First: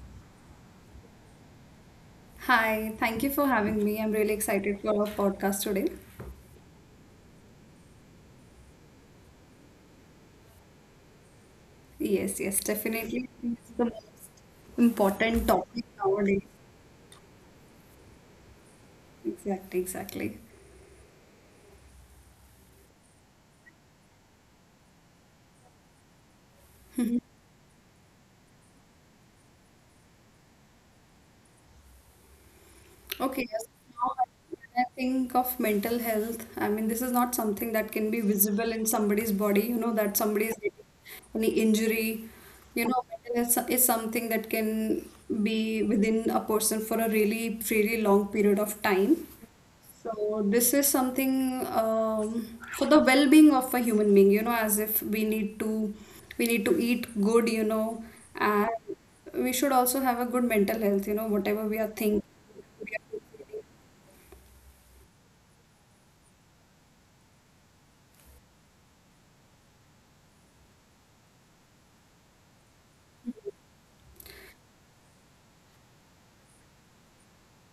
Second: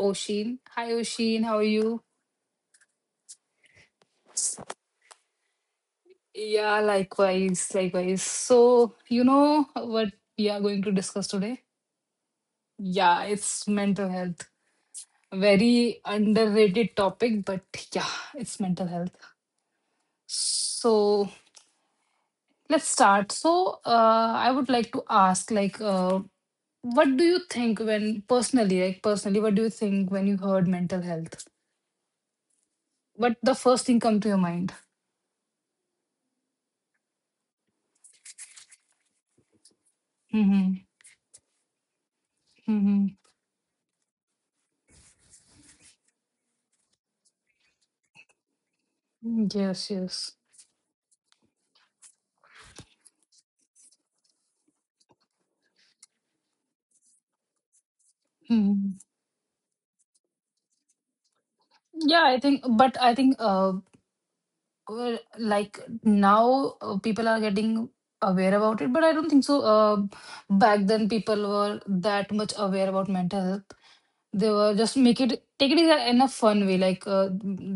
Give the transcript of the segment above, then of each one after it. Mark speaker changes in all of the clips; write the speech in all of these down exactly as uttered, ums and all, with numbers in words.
Speaker 1: Oshin. Hi, Oshin. How are you?
Speaker 2: Hi, thank you for having me. I'm really excited for our podcast today.
Speaker 1: Yeah, likewise, likewise. So, you know what we are going to discuss today?
Speaker 2: Yes, yes,
Speaker 1: Yeah,
Speaker 2: definitely.
Speaker 1: it's
Speaker 2: It's the most
Speaker 1: mental health.
Speaker 2: important topic
Speaker 1: Very
Speaker 2: nowadays.
Speaker 1: underrated topic, but yeah, it's mental health.
Speaker 2: Exactly, exactly.
Speaker 1: So, let's start. So, uh, I would like to ask, like, uh, what do you think when personally like personally what do you think when you heard mental health, what
Speaker 2: Okay,
Speaker 1: the
Speaker 2: yes.
Speaker 1: first thing
Speaker 2: Now,
Speaker 1: come to your mind?
Speaker 2: when I think of mental health, I mean, this is not something that can be visible in somebody's body, you know, that somebody is
Speaker 1: Mm-hmm.
Speaker 2: getting any injury. You know,
Speaker 1: Mm-hmm.
Speaker 2: mental health so, is something that can be within a person for a really, really long period of time.
Speaker 1: Yes, yes.
Speaker 2: So this is something um, for the well-being of a human being, you know, as if we need to we need to eat good, you know, and
Speaker 1: Hmm.
Speaker 2: we should also have a good mental health, you know, whatever we are
Speaker 1: yeah
Speaker 2: thinking.
Speaker 1: I think but I think uh uh, Like now uh, people are getting aware about it, but i don't think so uh back then people were that much aware about mental health. They were just make it take it in a in a fun way, like uh,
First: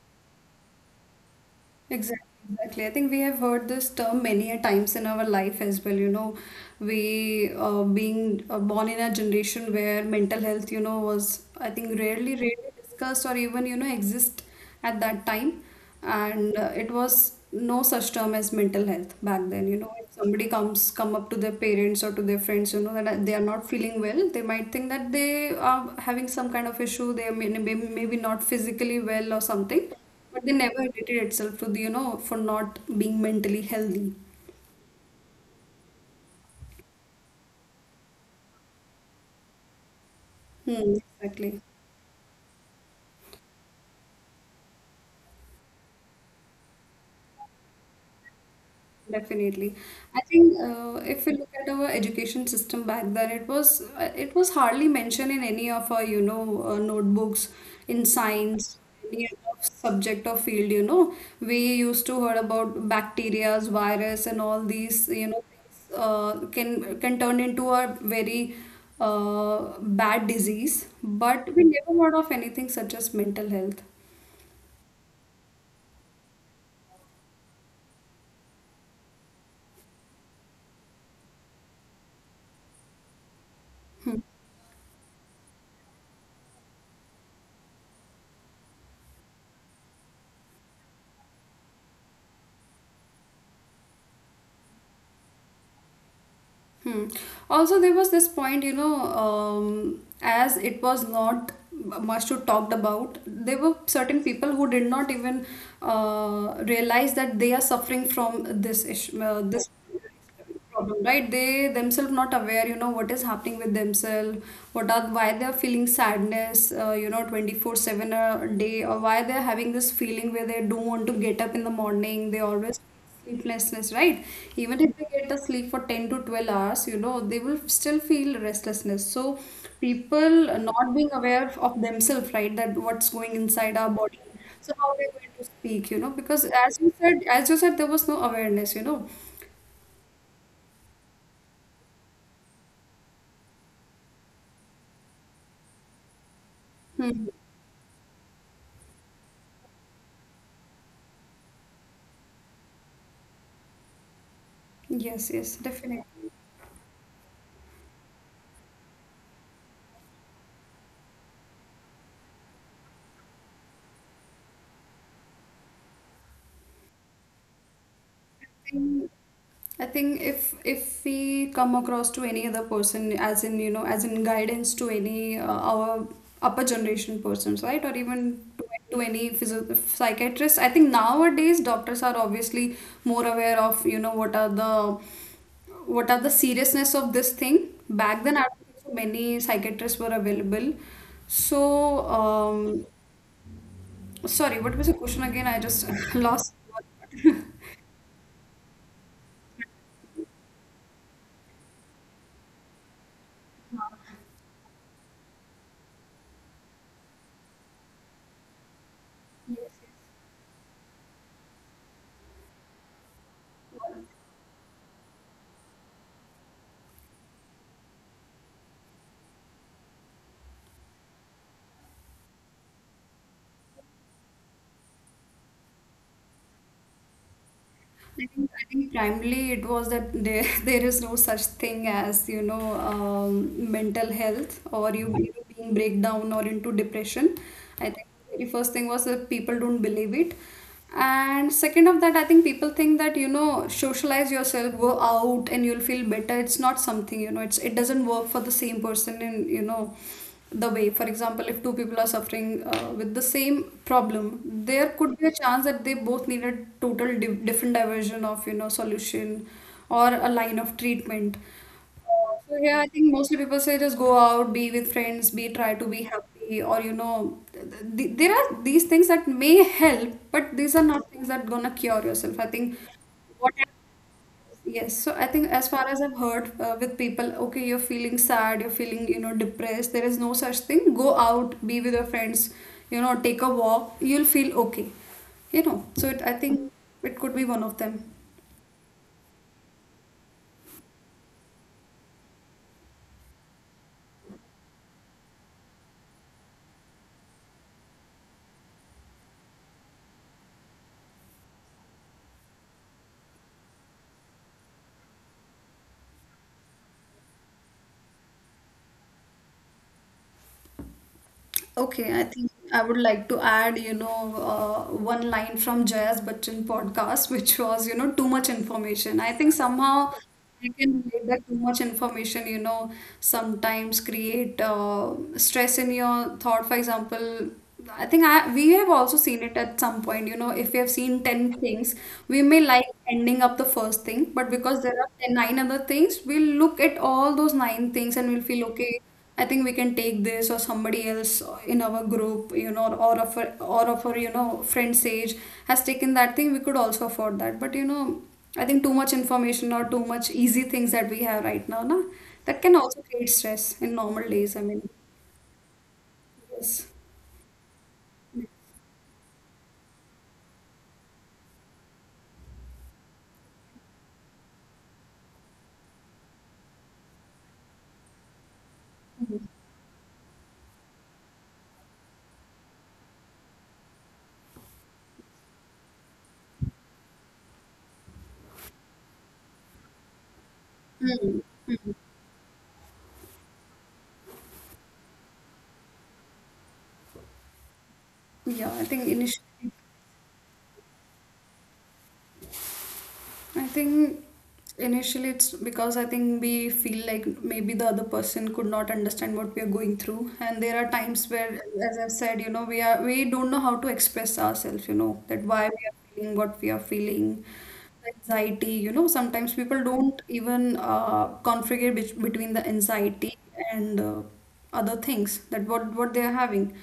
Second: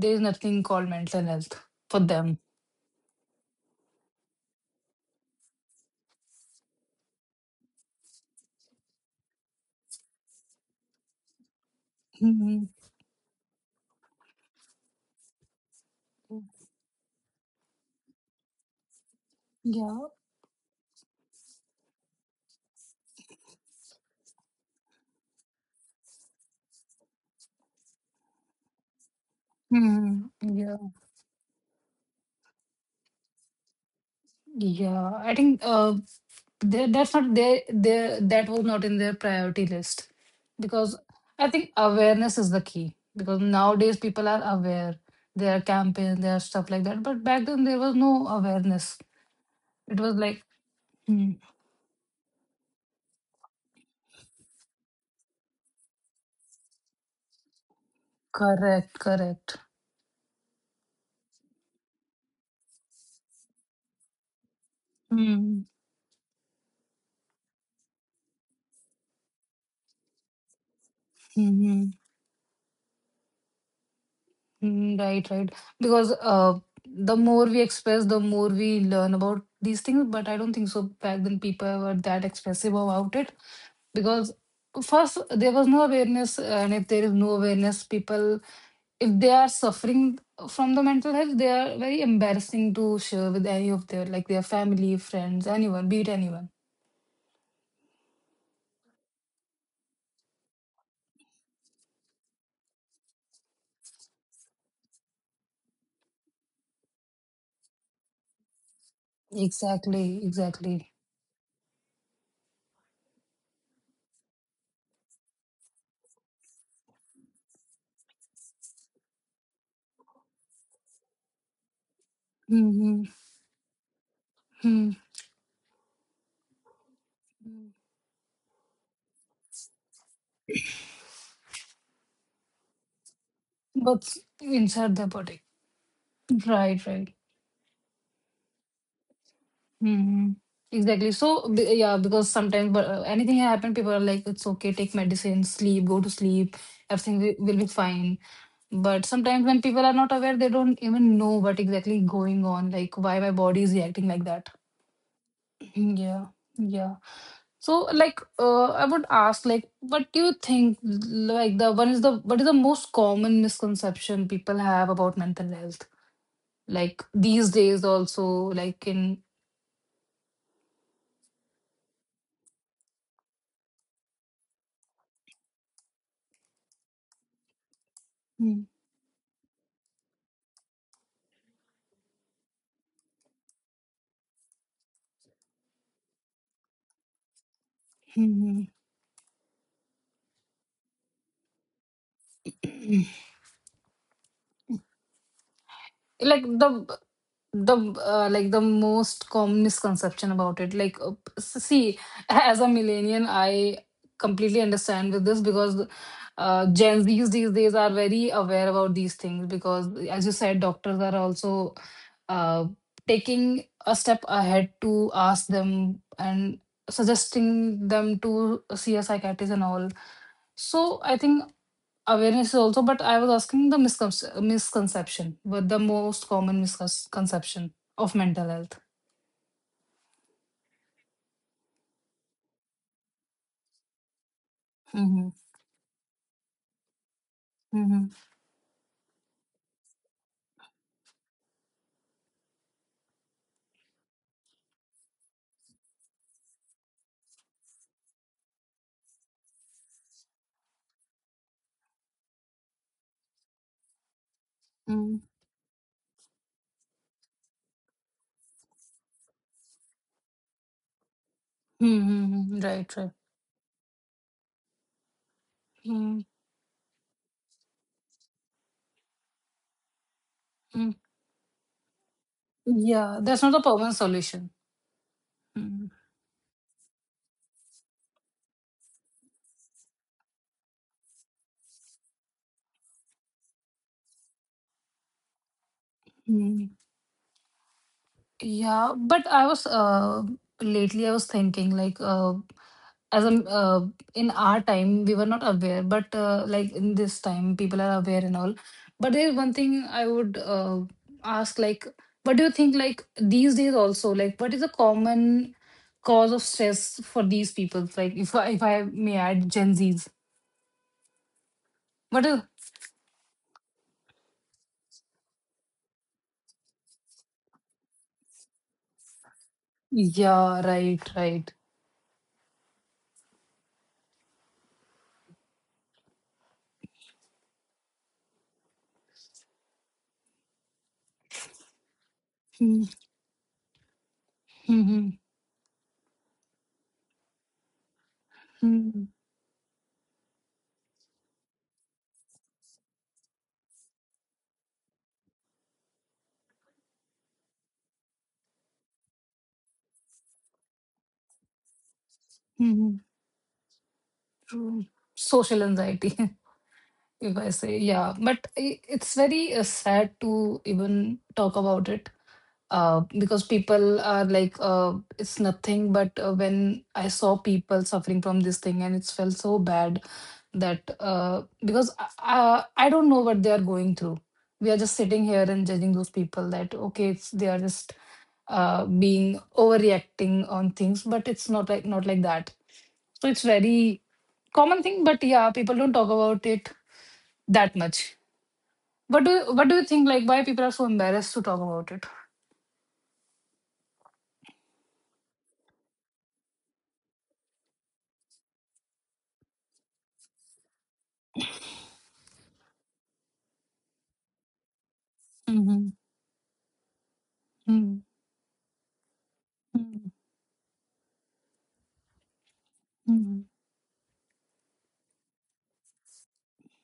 Speaker 1: there is nothing called mental health for
Speaker 2: Exactly,
Speaker 1: them.
Speaker 2: exactly. I think we have heard this term many a times in our life as well. You know, we uh, being uh, born in a generation where mental health, you know, was I think rarely, rarely
Speaker 1: Hmm.
Speaker 2: discussed or even you know exist at that time, and uh, it was no such term as mental health back then. You know,
Speaker 1: Yeah.
Speaker 2: if somebody comes come up to their parents or to their friends, you know that they are not feeling well, they might think that they are having some kind of issue. They may maybe maybe not physically well or something,
Speaker 1: Hmm.
Speaker 2: but they
Speaker 1: Yeah.
Speaker 2: never hated itself to the, you know, for not being mentally healthy.
Speaker 1: Yeah. I think uh, they, that's not their their that was not in their priority list,
Speaker 2: Hmm,
Speaker 1: because I
Speaker 2: exactly.
Speaker 1: think awareness is the key, because nowadays people are aware. There are campaigns, there are stuff like that. But back then there was no awareness.
Speaker 2: Definitely.
Speaker 1: It was
Speaker 2: I
Speaker 1: like,
Speaker 2: think uh, if
Speaker 1: hmm,
Speaker 2: we look at our education system back then, it was uh, it was hardly mentioned in any of our, you know, uh, notebooks in science,
Speaker 1: correct,
Speaker 2: any
Speaker 1: correct.
Speaker 2: other subject or field, you know. We used to heard about bacteria, virus, and all these, you know,
Speaker 1: Hmm.
Speaker 2: things uh, can can turn into a very uh, bad disease, but we
Speaker 1: Mm-hmm.
Speaker 2: never heard of anything such as mental health.
Speaker 1: Right, right. Because uh, the more we express, the more we learn about these things. But I don't think so. Back then people were that expressive about it, because first there was no awareness, and if there is no awareness, people, if they are suffering from the mental health, they are very embarrassing to share with any of their, like, their family, friends, anyone, be it anyone.
Speaker 2: Hmm. Also, there was this point, you know, um, as it was not much to talked about, there were certain people who did not even uh, realize that they are suffering from this issue, uh, this
Speaker 1: Exactly, exactly.
Speaker 2: problem, right? They themselves not aware, you know, what is happening with themselves, what are why they are feeling sadness, uh, you know, twenty-four seven a day, or why they are having this feeling where they don't want to get up in the morning. They always
Speaker 1: Mm-hmm.
Speaker 2: sleeplessness, right? Even
Speaker 1: Hmm.
Speaker 2: if they get a sleep for ten to twelve hours, you know, they will still feel restlessness. So, people are not being aware of themselves, right, that what's going inside our
Speaker 1: But
Speaker 2: body. So, how
Speaker 1: inside their
Speaker 2: we're going
Speaker 1: body.
Speaker 2: to speak, you know, because as
Speaker 1: Right,
Speaker 2: you
Speaker 1: right.
Speaker 2: said, as you said, there was no awareness, you know.
Speaker 1: Hmm. Exactly, so, b- yeah, because sometimes, but uh, anything happen, people are like, it's okay, take medicine, sleep, go to sleep, everything
Speaker 2: Hmm.
Speaker 1: wi- will be fine. But sometimes when people are not aware, they don't even know what exactly going on, like why my body is reacting like that.
Speaker 2: Yes, yes, definitely.
Speaker 1: Yeah, yeah. So, like, uh, I would ask, like, what do you think? Like the one is the What is the most common misconception people have about mental health? Like these days also, like
Speaker 2: think-
Speaker 1: in.
Speaker 2: I think if if we come across to any other person, as in you know, as in guidance to any uh, our upper generation persons, right, or even to, to any physio- psychiatrist, I think nowadays doctors are obviously more aware of you know what are the what are the seriousness of this thing. Back
Speaker 1: Hmm,
Speaker 2: then, I
Speaker 1: hmm,
Speaker 2: don't think so many psychiatrists were available. So, um,
Speaker 1: hmm.
Speaker 2: sorry, what was the question again? I just
Speaker 1: Like
Speaker 2: lost.
Speaker 1: the the uh, like the most common misconception about it, like, uh, s- see, as a millennial, I completely understand with this, because uh, Gen Z's these days are very aware about these things, because as you said, doctors are also uh, taking a step ahead to ask them and suggesting them to see a psychiatrist and all. So I think awareness is also, but I was asking the miscon- misconception, what the most common misconception of
Speaker 2: I
Speaker 1: mental
Speaker 2: think, I
Speaker 1: health.
Speaker 2: think primarily it was that there, there is no such thing as, you know, um, mental health or you mhm
Speaker 1: Mm-hmm.
Speaker 2: being being breakdown or into depression. I
Speaker 1: Mm-hmm.
Speaker 2: think the first thing was that people don't believe it. And second of that, I think people think that, you know, socialize yourself, go out and you'll feel better. It's not something, you know, it's it doesn't work for the same person and, you know, the way for example if two people are suffering uh, with the same problem there could
Speaker 1: Mm-hmm.
Speaker 2: be a chance that they both need a total di- different diversion of you know solution or a line of treatment. Uh, so
Speaker 1: Mm-hmm.
Speaker 2: here I
Speaker 1: Right,
Speaker 2: think
Speaker 1: right.
Speaker 2: mostly people say just go out be with friends be try to be
Speaker 1: Mm-hmm.
Speaker 2: happy or you know th- th- there are these things that may help but these are not things that gonna cure yourself I think.
Speaker 1: Yeah, that's not a permanent solution.
Speaker 2: Yes, so I think as far
Speaker 1: Mm-hmm.
Speaker 2: as I've heard uh, with people, okay, you're feeling sad, you're feeling, you know, depressed. There is no such thing. Go out, be with your friends, you know, take a walk. You'll feel okay. You know, so it, I think
Speaker 1: Mm-hmm.
Speaker 2: it could be one of them.
Speaker 1: Yeah, but I was uh, lately I was thinking like, uh, as a uh, in our time we were not aware, but uh, like in this time people are aware and all. But there's one thing I would uh, ask, like, what do you think, like these days also, like, what is the common cause of stress for these people? Like, if I, if I may add Gen Zs,
Speaker 2: Okay, I
Speaker 1: what is?
Speaker 2: think I would like to add, you know, uh, one line from Jayas Bachchan podcast, which was, you know, too much information. I think somehow
Speaker 1: Yeah,
Speaker 2: I can
Speaker 1: right,
Speaker 2: relate that
Speaker 1: right.
Speaker 2: too much information, you know, sometimes create uh, stress in your thought. For example, I think I, we have also seen it at some point, you know, if we have seen ten things, we may like
Speaker 1: Hmm,
Speaker 2: ending up the first thing, but
Speaker 1: hmm,
Speaker 2: because there
Speaker 1: hmm,
Speaker 2: are ten, nine other things, we'll look at all those nine things and we'll feel okay.
Speaker 1: hmm,
Speaker 2: I think we can take this or somebody else in our group, you know, or of our, or of our, you know, friend's age has taken that thing, we could also afford that. But you know, I think too much information or too much easy things that we have right now, na, that
Speaker 1: hmm,
Speaker 2: can
Speaker 1: hmm.
Speaker 2: also create stress in normal days. I mean,
Speaker 1: True. Social anxiety.
Speaker 2: yes.
Speaker 1: If I say, yeah. But i- it's very uh, sad to even talk about it, uh, because people are like, uh, it's nothing. But uh, when I saw people suffering from this thing, and it felt so bad that, uh, because I, I, I don't know what they are going through. We are just sitting here and judging those people that, okay, it's, they are just uh, being overreacting on things, but it's not like not like that. So it's very common thing, but yeah, people don't talk about it that much.
Speaker 2: Yeah, I think
Speaker 1: What do
Speaker 2: initially.
Speaker 1: you, what do you think? Like, why people are so embarrassed to talk about it?
Speaker 2: I think initially it's because I think we feel like maybe the other person could not understand what we are going through. And there are times where, as I've said, you know, we are we don't know how to express ourselves, you know, that why we
Speaker 1: Mm-hmm.
Speaker 2: are feeling what we are feeling,
Speaker 1: Mm-hmm.
Speaker 2: the anxiety, you know, sometimes people don't even uh, configure bet- between the anxiety and uh, other things that what what they are having.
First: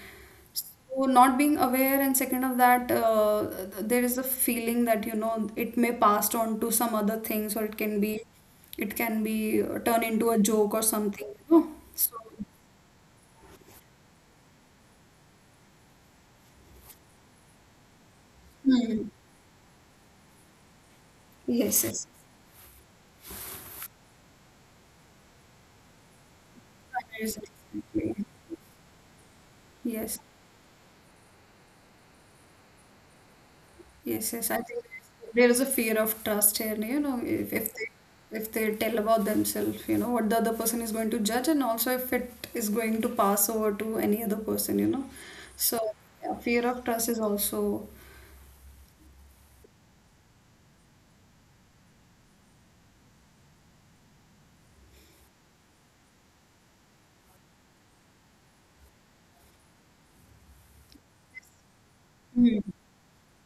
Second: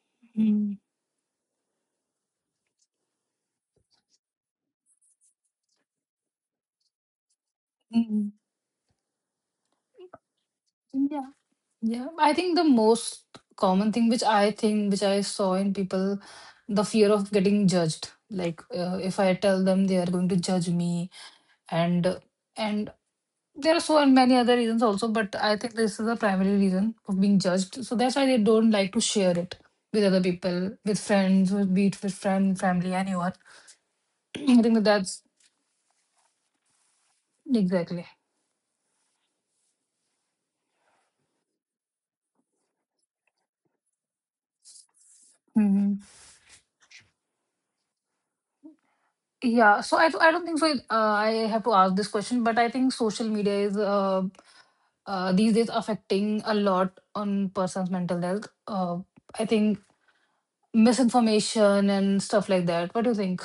Speaker 2: So not being aware, and second of that, uh, there is a feeling that you know it may passed on to some other things, or it can be,
Speaker 1: Mm-hmm.
Speaker 2: it can be uh, turned into a joke or something.
Speaker 1: Yeah,
Speaker 2: You know?
Speaker 1: yeah.
Speaker 2: So,
Speaker 1: I think the most common thing which I think which I saw in people, the fear of getting judged. Like, uh,
Speaker 2: hmm.
Speaker 1: if I tell them, they are going to judge me,
Speaker 2: Yes, yes,
Speaker 1: and and there are so many other reasons also, but I think this is the primary reason of being
Speaker 2: comparison,
Speaker 1: judged. So that's
Speaker 2: exactly.
Speaker 1: why they don't like to share it with
Speaker 2: Yes.
Speaker 1: other people, with friends, with, be it with friend, family, anyone.
Speaker 2: Yes, yes. I
Speaker 1: I think
Speaker 2: think
Speaker 1: that that's
Speaker 2: there is a fear of trust here. You know, if, if they
Speaker 1: exactly.
Speaker 2: if they tell about themselves, you know, what the other person is going to judge, and also if it is going to pass over to any other person, you know. So
Speaker 1: Hmm.
Speaker 2: yeah, fear of trust is also.
Speaker 1: Yeah. So I, I don't think so. Uh, I have to ask this question, but I think social media is, uh, uh, these days affecting a lot on person's mental health. Uh, I think misinformation and stuff like that. What do you think?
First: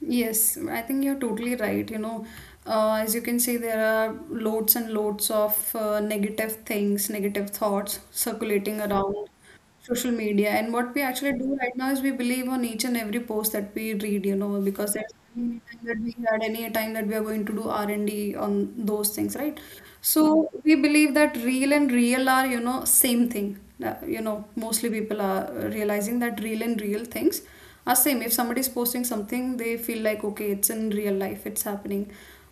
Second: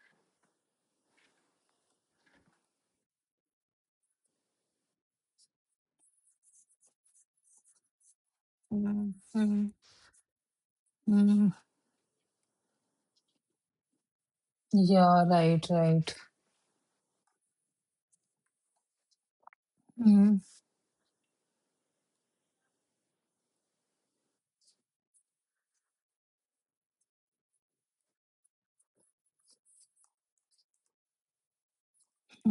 Speaker 2: Yes, I think you're totally right. You know, uh, as you can see, there are loads and loads of uh, negative things, negative thoughts circulating around
Speaker 1: Mm-hmm.
Speaker 2: social media. And what we actually do right now is we believe on each and every post that we read, you know, because there's
Speaker 1: Yeah.
Speaker 2: any
Speaker 1: Right.
Speaker 2: time that we
Speaker 1: Right.
Speaker 2: had, any time that we are going to do R and D on those things, right?
Speaker 1: Mm-hmm.
Speaker 2: So we believe that real and real are, you know, same thing. Uh, you know, mostly people are realizing that real and real things. Uh, same, if somebody is posting something, they feel like, okay, it's in real life, it's happening,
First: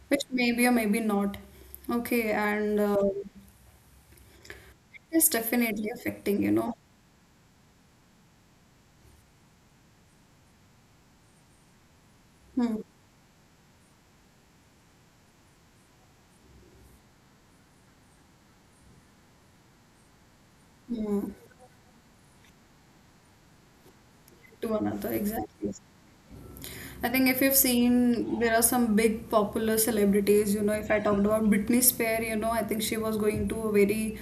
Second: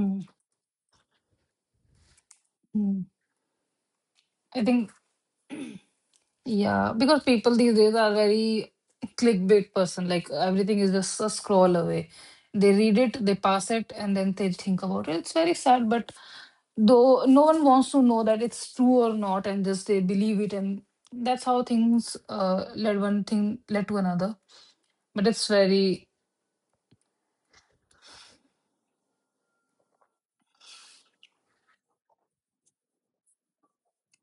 Speaker 2: which maybe or maybe not. Okay, and uh,
Speaker 1: I think,
Speaker 2: it's definitely affecting, you know.
Speaker 1: yeah, because people these days are very clickbait person. Like everything is just a scroll away. They
Speaker 2: Hmm.
Speaker 1: read it, they pass it, and then they think about it. It's very sad, but though no one wants to know that it's true or not, and just they believe it, and
Speaker 2: Hmm.
Speaker 1: that's how things uh, led one thing led to another.
Speaker 2: To another,
Speaker 1: But it's
Speaker 2: exactly.
Speaker 1: very,
Speaker 2: I think if you've seen, there are some big popular celebrities. You know, if I talked about Britney Spears, you know, I think she was going to a very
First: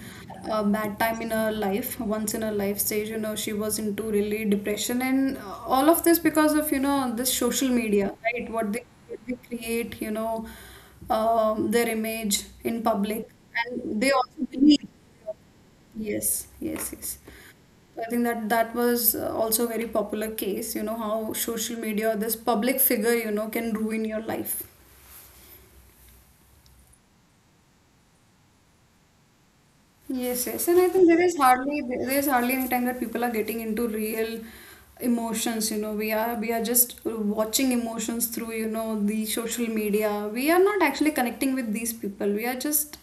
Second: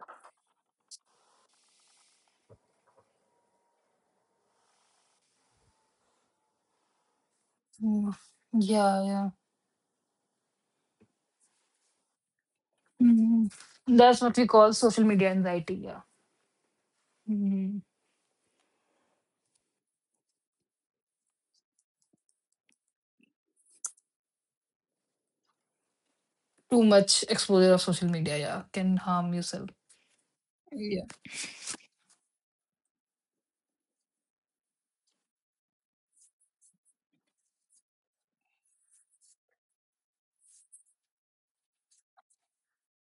Speaker 2: uh, bad time in her life, once in her life stage. You know, she was into really depression, and uh, all of this because of you know this social
Speaker 1: mm,
Speaker 2: media, right? What they,
Speaker 1: yeah,
Speaker 2: what
Speaker 1: yeah.
Speaker 2: they create, you know, um, their image in public,
Speaker 1: Mhm.
Speaker 2: and they
Speaker 1: That's what we
Speaker 2: also
Speaker 1: call
Speaker 2: believe.
Speaker 1: social media anxiety. Yeah.
Speaker 2: Yes, yes, yes.
Speaker 1: Mhm.
Speaker 2: I think that that was uh, also a very popular case, you know, how social media, or this public figure, you know, can ruin your life.
Speaker 1: Too much exposure of social media, yeah, can harm yourself.
Speaker 2: Yes, yes, and I
Speaker 1: Yeah.
Speaker 2: think there is hardly there is hardly any time that people are getting into real emotions, you know. We are we are just watching emotions through, you know, the social media. We are not actually connecting with these people. We are just,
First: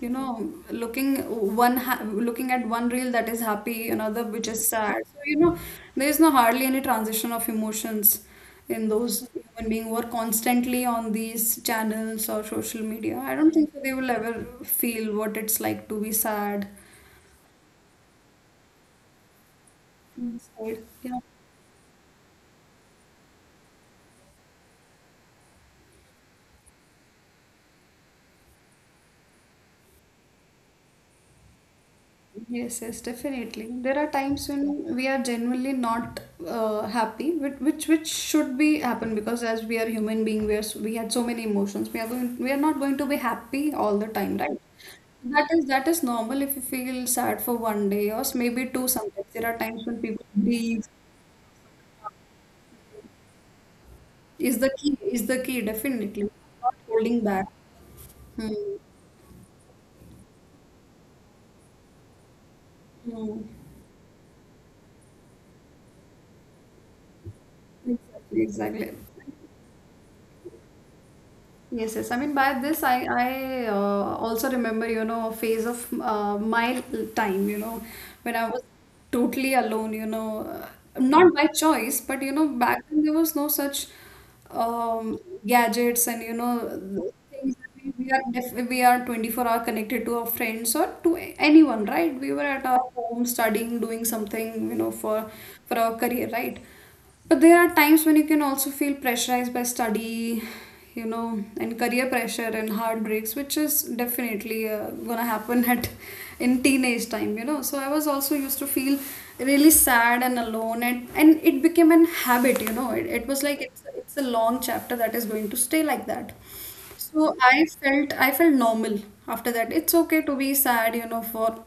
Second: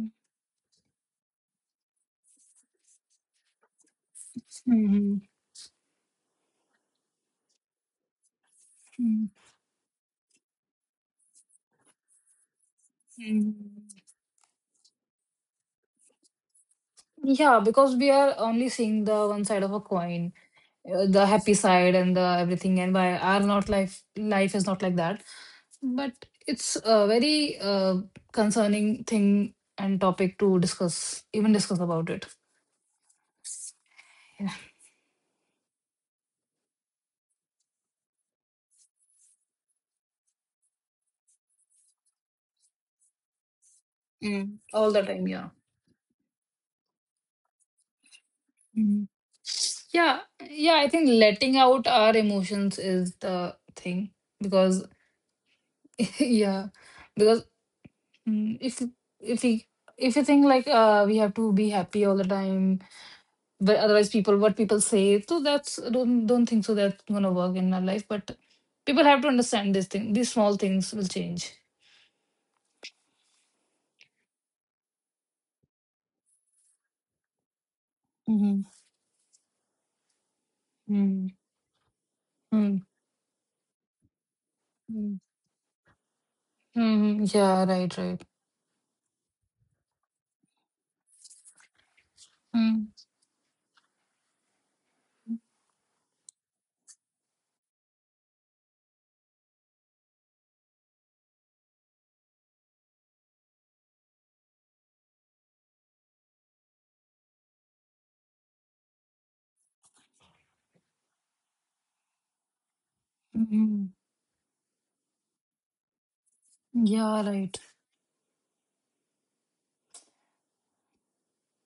Speaker 2: you know, looking one ha looking at one reel that is happy, another which is sad. So,
Speaker 1: Mhm.
Speaker 2: you know, there is no hardly any transition of emotions. And those
Speaker 1: Mhm.
Speaker 2: human beings who are constantly on these channels or social media, I don't think so
Speaker 1: Mhm.
Speaker 2: they will ever feel what it's like to be sad.
Speaker 1: Yeah, because we are only seeing the one side of a coin,
Speaker 2: So,
Speaker 1: uh,
Speaker 2: yeah.
Speaker 1: the happy side and the everything, and why our not life life is not like that. But it's a very uh, concerning thing and topic to discuss, even discuss about it.
Speaker 2: Yes, yes, definitely. There are times
Speaker 1: Yeah.
Speaker 2: when we are genuinely not uh, happy, which, which which should be happen because as we are human being, we are s- we had so many emotions. We are going, we are not going to be happy all the time,
Speaker 1: Mm.
Speaker 2: right?
Speaker 1: All the time, yeah.
Speaker 2: That is that is normal if you feel sad for one day or s- maybe two
Speaker 1: Hmm.
Speaker 2: sometimes. There are times when
Speaker 1: Yeah,
Speaker 2: people
Speaker 1: yeah,
Speaker 2: grieve.
Speaker 1: I think letting out our emotions is the thing
Speaker 2: Is the
Speaker 1: because
Speaker 2: key, is the key, definitely.
Speaker 1: yeah,
Speaker 2: Not holding
Speaker 1: because.
Speaker 2: back. Hmm.
Speaker 1: Mm, if you- if we, if you think like uh we have to be happy all the time,
Speaker 2: Hmm.
Speaker 1: but otherwise people what people say, so that's, don't don't think so that's gonna work in our life, but
Speaker 2: Exactly, exactly.
Speaker 1: people have to understand this thing, these small things will change.
Speaker 2: Yes, yes. I mean, by this, I I uh, also remember, you know, a phase of uh, my l- time, you know, when I
Speaker 1: Mm-hmm.
Speaker 2: was totally alone, you know, uh,
Speaker 1: Mm.
Speaker 2: not by choice, but you know,
Speaker 1: Mm.
Speaker 2: back then there was no such
Speaker 1: Mm.
Speaker 2: um, gadgets and you know
Speaker 1: Mm.
Speaker 2: things.
Speaker 1: Yeah, right,
Speaker 2: Exactly. we
Speaker 1: right.
Speaker 2: are def- we are twenty-four hour connected to our friends or to a- anyone, right? We were at
Speaker 1: Mm.
Speaker 2: our home studying, doing something, you know, for for our career, right? But there are times when you can also feel pressurized by study, you know, and career pressure and heartbreaks, which is definitely uh, gonna happen at in teenage time, you know. So I was also used to feel really sad and alone, and and it became an habit, you know. It, it
Speaker 1: Mm.
Speaker 2: was like it's
Speaker 1: Mm,
Speaker 2: it's a long chapter that is going to stay like that.
Speaker 1: yeah,
Speaker 2: So
Speaker 1: right.
Speaker 2: I felt I felt normal after that. It's okay to be sad, you know, for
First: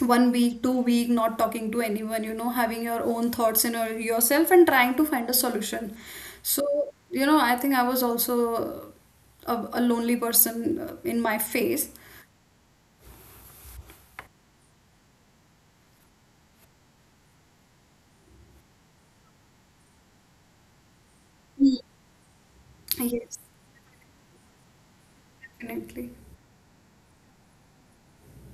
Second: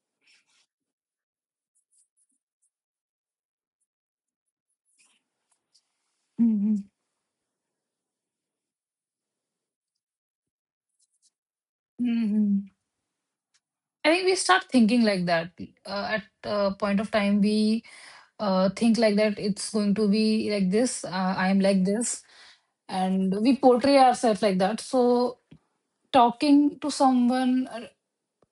Speaker 2: one week, two week, not talking to anyone, you know, having your own thoughts in your, yourself and trying to find a solution.
Speaker 1: Mm-hmm.
Speaker 2: So, you know, I think I was also a, a lonely person uh, in my phase.
Speaker 1: Mm-hmm. I think we start thinking like that. Uh, at a point of time, we uh, think like that it's going to be like this, uh, I am
Speaker 2: Mm.
Speaker 1: like this, and
Speaker 2: Yes,
Speaker 1: we portray ourselves like that. So,
Speaker 2: definitely.
Speaker 1: talking to someone uh,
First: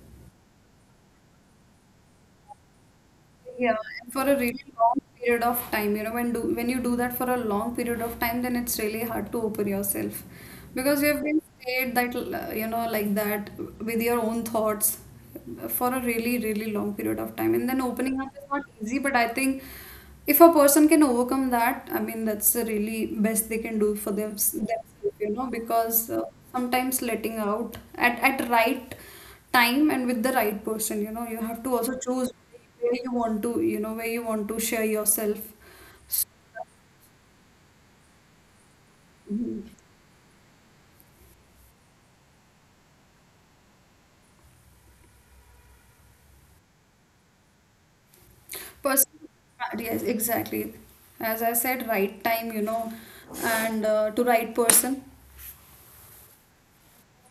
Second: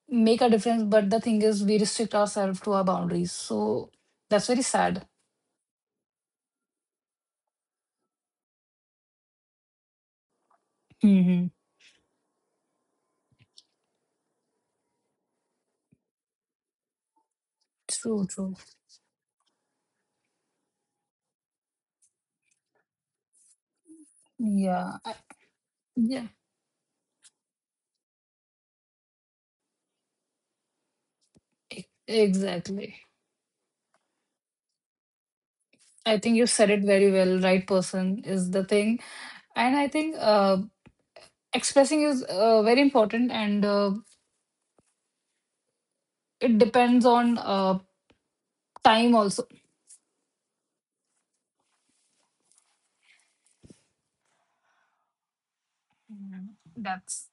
Speaker 1: make a difference, but the thing is, we restrict ourselves to our boundaries.
Speaker 2: Yeah,
Speaker 1: So,
Speaker 2: and for a
Speaker 1: that's very
Speaker 2: really long
Speaker 1: sad.
Speaker 2: period of time, you know, when do when you do that for a long period of time, then it's really hard to open yourself, because you have been
Speaker 1: Hmm.
Speaker 2: stayed that l- you know like that with your own thoughts for a really really long period of time, and then opening
Speaker 1: True,
Speaker 2: up is
Speaker 1: true.
Speaker 2: not easy. But I think if a person can overcome that, I mean, that's the really best they can do for them,
Speaker 1: Yeah,
Speaker 2: themselves,
Speaker 1: I-
Speaker 2: you know, because uh,
Speaker 1: yeah,
Speaker 2: sometimes letting out at at right time and with the right person you know you have to
Speaker 1: e-
Speaker 2: also choose where
Speaker 1: exactly.
Speaker 2: you want to you know where you want to share yourself.
Speaker 1: I
Speaker 2: So,
Speaker 1: think you said it very well. Right person is the thing.
Speaker 2: mhm.
Speaker 1: And I think uh, expressing is uh, very important, and uh, it depends on uh, time
Speaker 2: Personal,
Speaker 1: also.
Speaker 2: uh, yes, exactly. As I said, right time, you know, and uh, to right person.
Speaker 1: Mhm. That's